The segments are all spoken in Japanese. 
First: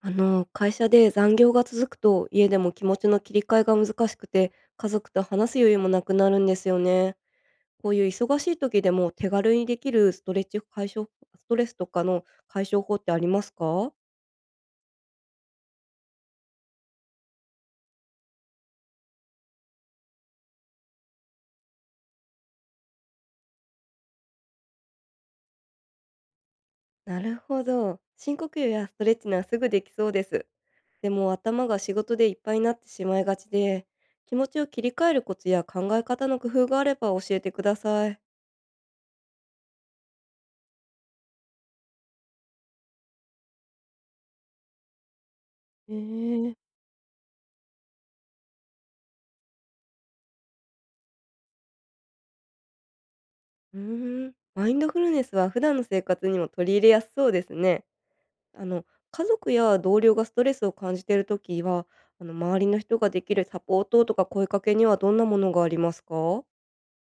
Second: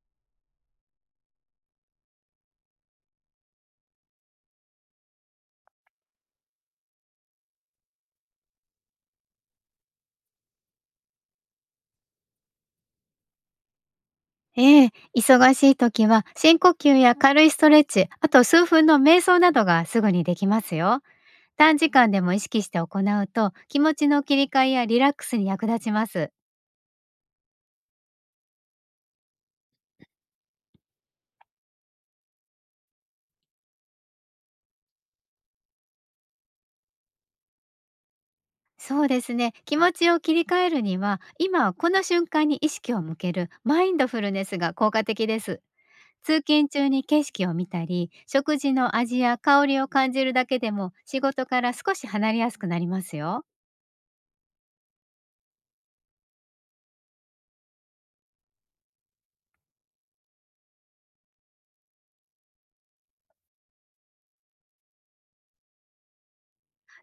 あの会社で残業が続くと家でも気持ちの切り替えが難しくて、家族と話す余裕もなくなるんですよね。こういう忙しい時でも手軽にできるストレッチ解消、ストレスとかの解消法ってありますか？ええ、忙しい時は深呼吸や軽いストレッチ、あと数分の瞑想などがすぐにできますよ。短時間でも意識して行うと気持ちの切り替えやリラックスに役立ちます。なるほど、深呼吸やストレッチならすぐできそうです。でも頭が仕事でいっぱいになってしまいがちで、気持ちを切り替えるコツや考え方の工夫があれば教えてください。そうですね。気持ちを切り替えるには、今この瞬間に意識を向けるマインドフルネスが効果的です。通ええ、勤中に景色を見たり、食事の味や香りを感じるだけでも仕事から少し離れやすくなりますよ。うーん、マインドフルネスは普段の生活にも取り入れやすそうですね。あの、家族や同僚がストレスを感じているときは、周りの人ができるサポートとか声かけにはどんなものがありますか？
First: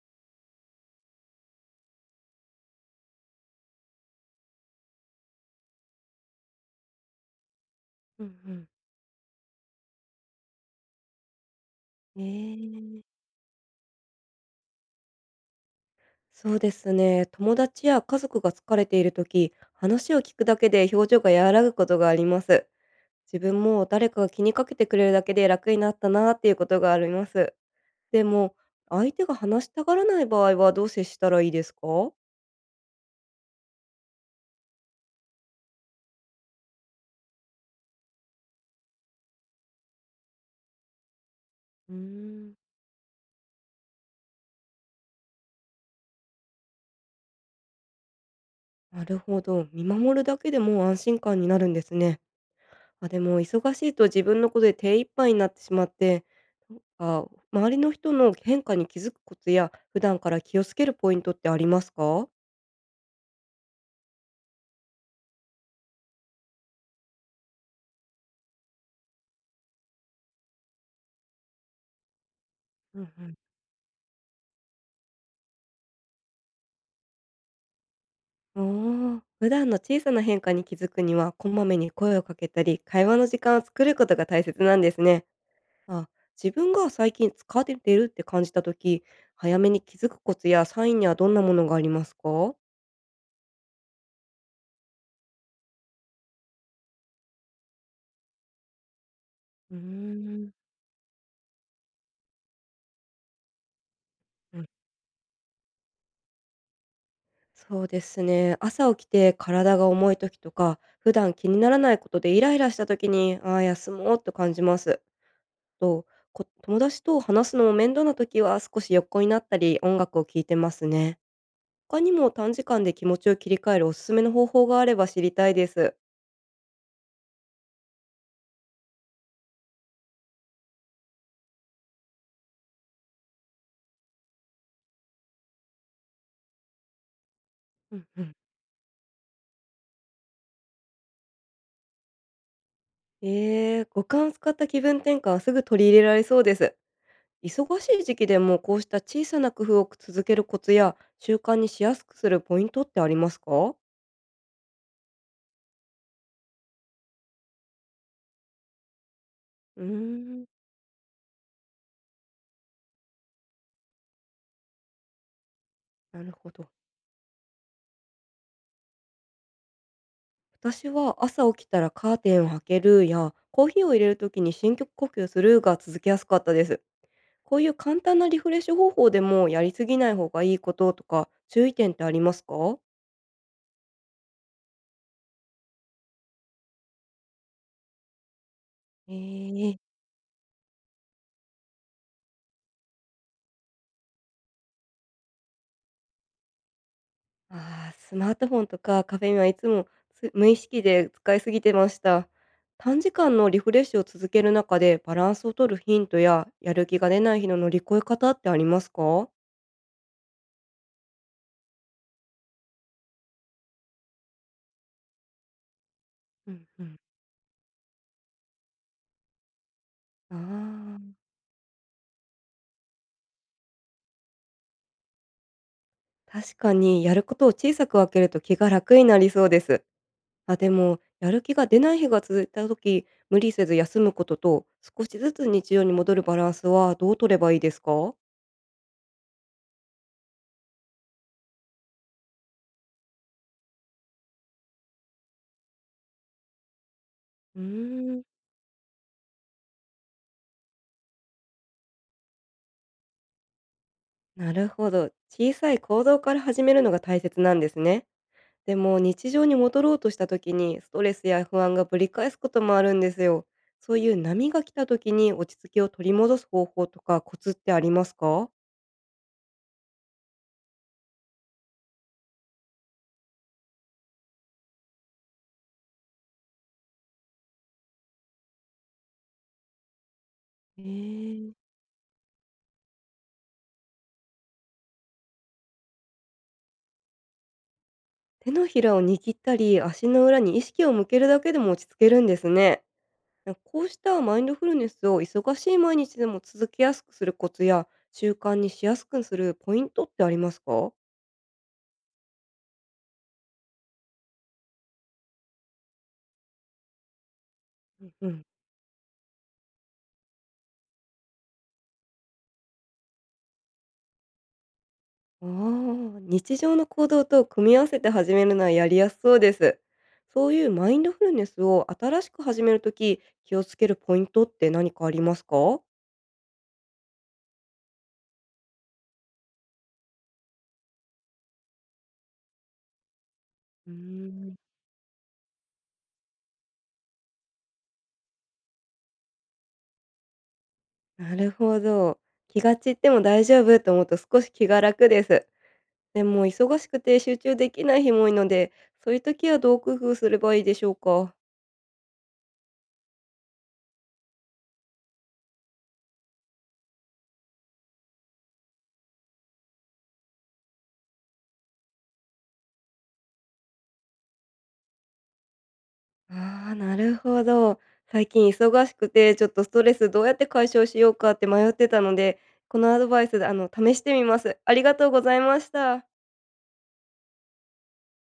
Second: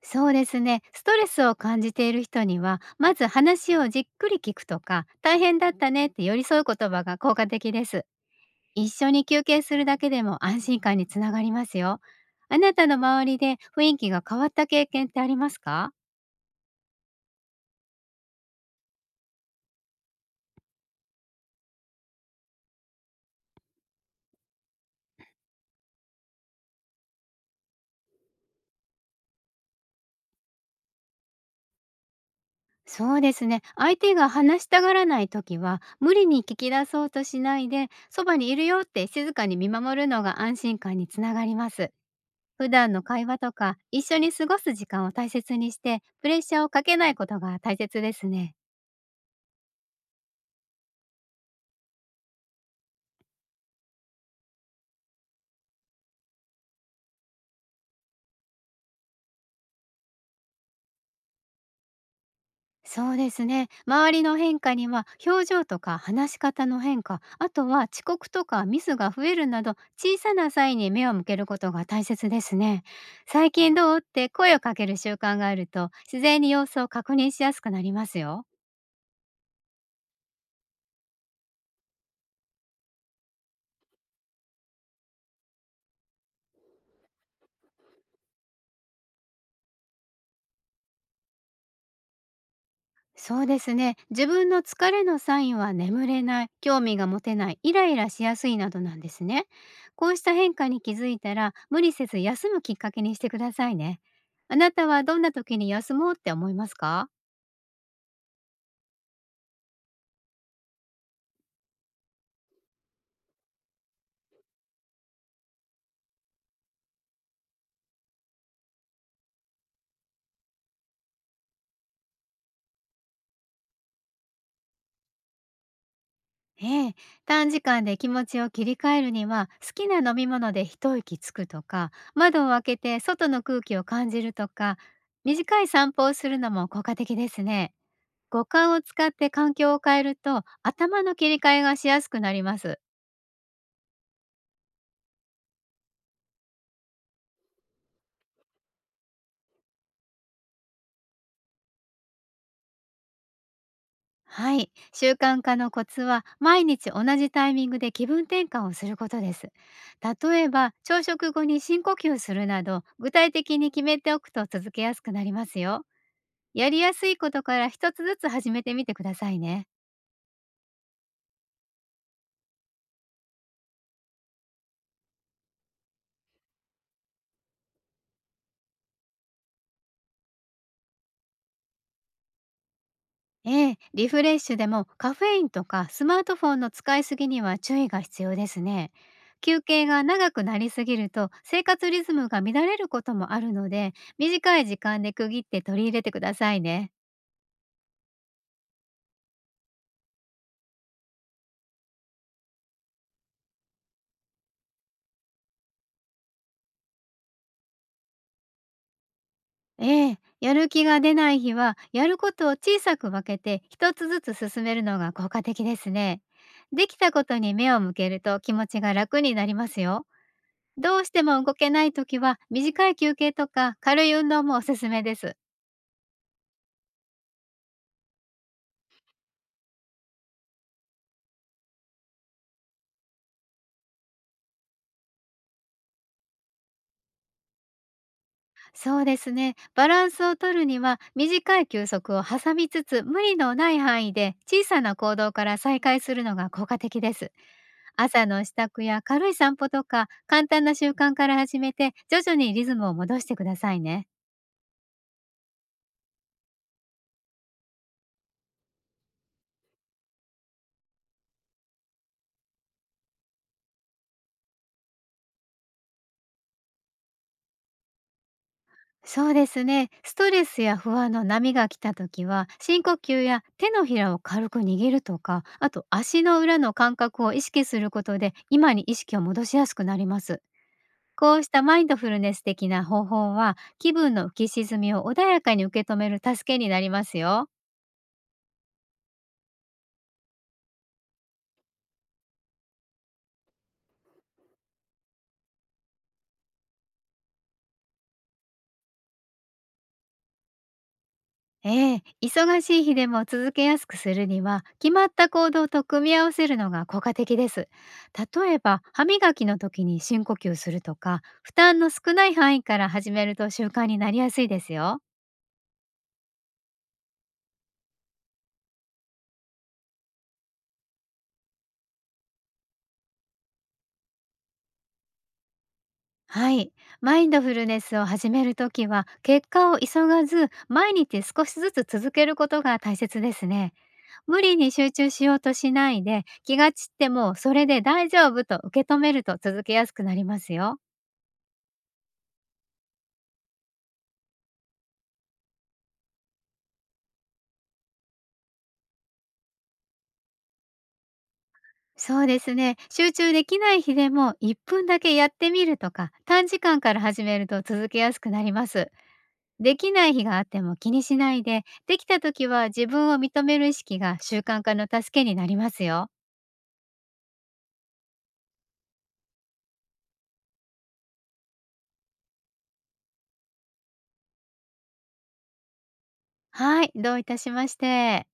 そうですね。ストレスを感じている人には、まず話をじっくり聞くとか、大変だったねって寄り添う言葉が効果的です。うんうん。一緒に休憩するだけでも安心感につながりますよ。えあなたのえ。周りで雰囲気が変わった経験ってありますか？そうですね。友達や家族が疲れているとき、話を聞くだけで表情が和らぐことがあります。自分も誰かが気にかけてくれるだけで楽になったなっていうことがあります。でも、相手が話したがらない場合はどう接したらいいですか？そうですね。相手が話したがらないときは、無理に聞き出そうとしないで、そばにいるよって静かに見守るのが安心感につながります。うーん、普段の会話とか一緒に過ごす時間を大切にして、プレッシャーをかけないことが大切ですね。なるほど。見守るだけでも安心感になるんですね。あ、でも忙しいと自分のことで手一杯になってしまって、あ、周りの人の変化に気づくコツや、普段から気をつけるポイントってありますか？そうですね、周りの変化には表情とか話し方の変化、あとは遅刻とかミスが増えるなど、小さな際に目を向けることが大切ですね。うん。最近どうって声をかける習慣があると、自然に様子を確認しやすくなりますよ。ああ、おー、普段の小さな変化に気づくには、こまめに声をかけたり、会話の時間を作ることが大切なんですね。あ、自分が最近疲れてるって感じた時、早めに気づくコツやサインにはどんなものがありますか？そうですね。自分の疲れのサインは眠れない、興味が持てない、イライラしやすいなどなんですね。こうしたう、変化に気づいたら、無理せず休むきっかけにしてくださいね。あうーん、なたはどんな時に休もうって思いますか？そうですね。朝起きて体が重い時とか、普段気にならないことでイライラした時に、ああ、休もうと感じます。と、こ友達と話すのも面倒な時は少し横になったり音楽を聴いてますね。他にも短時間で気持ちを切り替えるおすすめの方法があれば知りたいです。ええ、短時間で気持ちを切り替えるには、好きな飲み物で一息つくとか、窓を開けて外の空気を感じるとか、短い散歩をするのも効果的ですね。うんうん、五感を使って環境を変えると、頭の切り替えがしやすくなります。えー、五感を使った気分転換はすぐ取り入れられそうです。忙しい時期でもこうした小さな工夫を続けるコツや習慣にしやすくするポイントってありますか？はい、習慣化のコツは毎日同じタイミングで気分転換をすることです。うー例ん、えば朝食後に深呼吸するなど、具体的に決めておくと続けやすくなりますよ。なるほど。やりやすいことから一つずつ始めてみてくださいね。私は朝起きたらカーテンを開けるや、コーヒーを入れるときに深呼吸するが続けやすかったです。こういう簡単なリフレッシュ方法でもやりすぎない方がいいこととか注意点ってありますか？ええ、リフレッシュでもカフェインとかスマートフォンの使いすぎには注意が必要ですね。え休ー、憩が長くなりすぎると生活リズムが乱れることもあるので、短い時間で区切って取り入れてくださいね。ああ、スマートフォンとかカフェインはいつも、つ無意識で使いすぎてました。短時間のリフレッシュを続ける中でバランスを取るヒントややる気が出ない日の乗り越え方ってありますか？ええ、やる気が出ない日はやることを小さく分けて一つずつ進めるのが効果的ですね。うんうできん。たことに目を向けると気持ちが楽になりますよ。あどうしあ。ても動けない時は短い休憩とか軽い運動もおすすめです。確かに、やることを小さく分けると気が楽になりそうです。あ、でも、やる気が出ない日が続いた時、無理せず休むことと、少しずつ日常に戻るバランスはどう取ればいいですか？そうですね。バランスをとるには短い休息を挟みつつ、無理のない範囲で小さな行動から再開するのが効果的です。うーん、朝の支度や軽い散歩とか簡単な習慣から始めて、徐々にリズムを戻してくださいね。なるほど。小さい行動から始めるのが大切なんですね。でも、日常に戻ろうとした時に、ストレスや不安がぶり返すこともあるんですよ。そういう波が来た時に落ち着きを取り戻す方法とかコツってありますか？そうですね。ストレスや不安の波が来た時は深呼吸や手のひらを軽く握るとか、あと足の裏の感覚を意識することで今に意識を戻しやすくなります。こうしえたえ。マインドフルネス的な方法は気分の浮き沈みを穏やかに受け止める助けになりますよ。手のひらを握ったり、足の裏に意識を向けるだけでも落ち着けるんですね。こうしたマインドフルネスを忙しい毎日でも続けやすくするコツや習慣にしやすくするポイントってありますか？ええ、忙しい日でも続けやすくするには決まった行動と組み合わせるのが効果的です。うんうん。例えば歯磨きの時に深呼吸するとか、負担の少ない範囲から始めると習慣になりやすいですよ。ああ、日常の行動と組み合わせて始めるのはやりやすそうです。そういうマインドフルネスを新しく始めるとき、気をつけるポイントって何かありますか？はい。マインドフルネスを始めるときは、結果を急がず、毎日少しずつ続けることが大切ですね。うー無ん、理に集中しようとしないで、気が散ってもそれで大丈夫と受け止めると続けやすくなりますよ。なるほど。気が散っても大丈夫と思うと少し気が楽です。でも忙しくて集中できない日も多いので、そういう時はどう工夫すればいいでしょうか？そうですね。集中できない日でも1分だけやってみるとか、短時間から始めると続けやすくなります。できない日があっても気にしないで、できた時は自分を認める意識が習慣化の助けになりますよ。ああ、なるほど。最近忙しくて、ちょっとストレスどうやって解消しようかって迷ってたので、このアドバイスで、試してみます。ありがとうございました。はい、どういたしまして。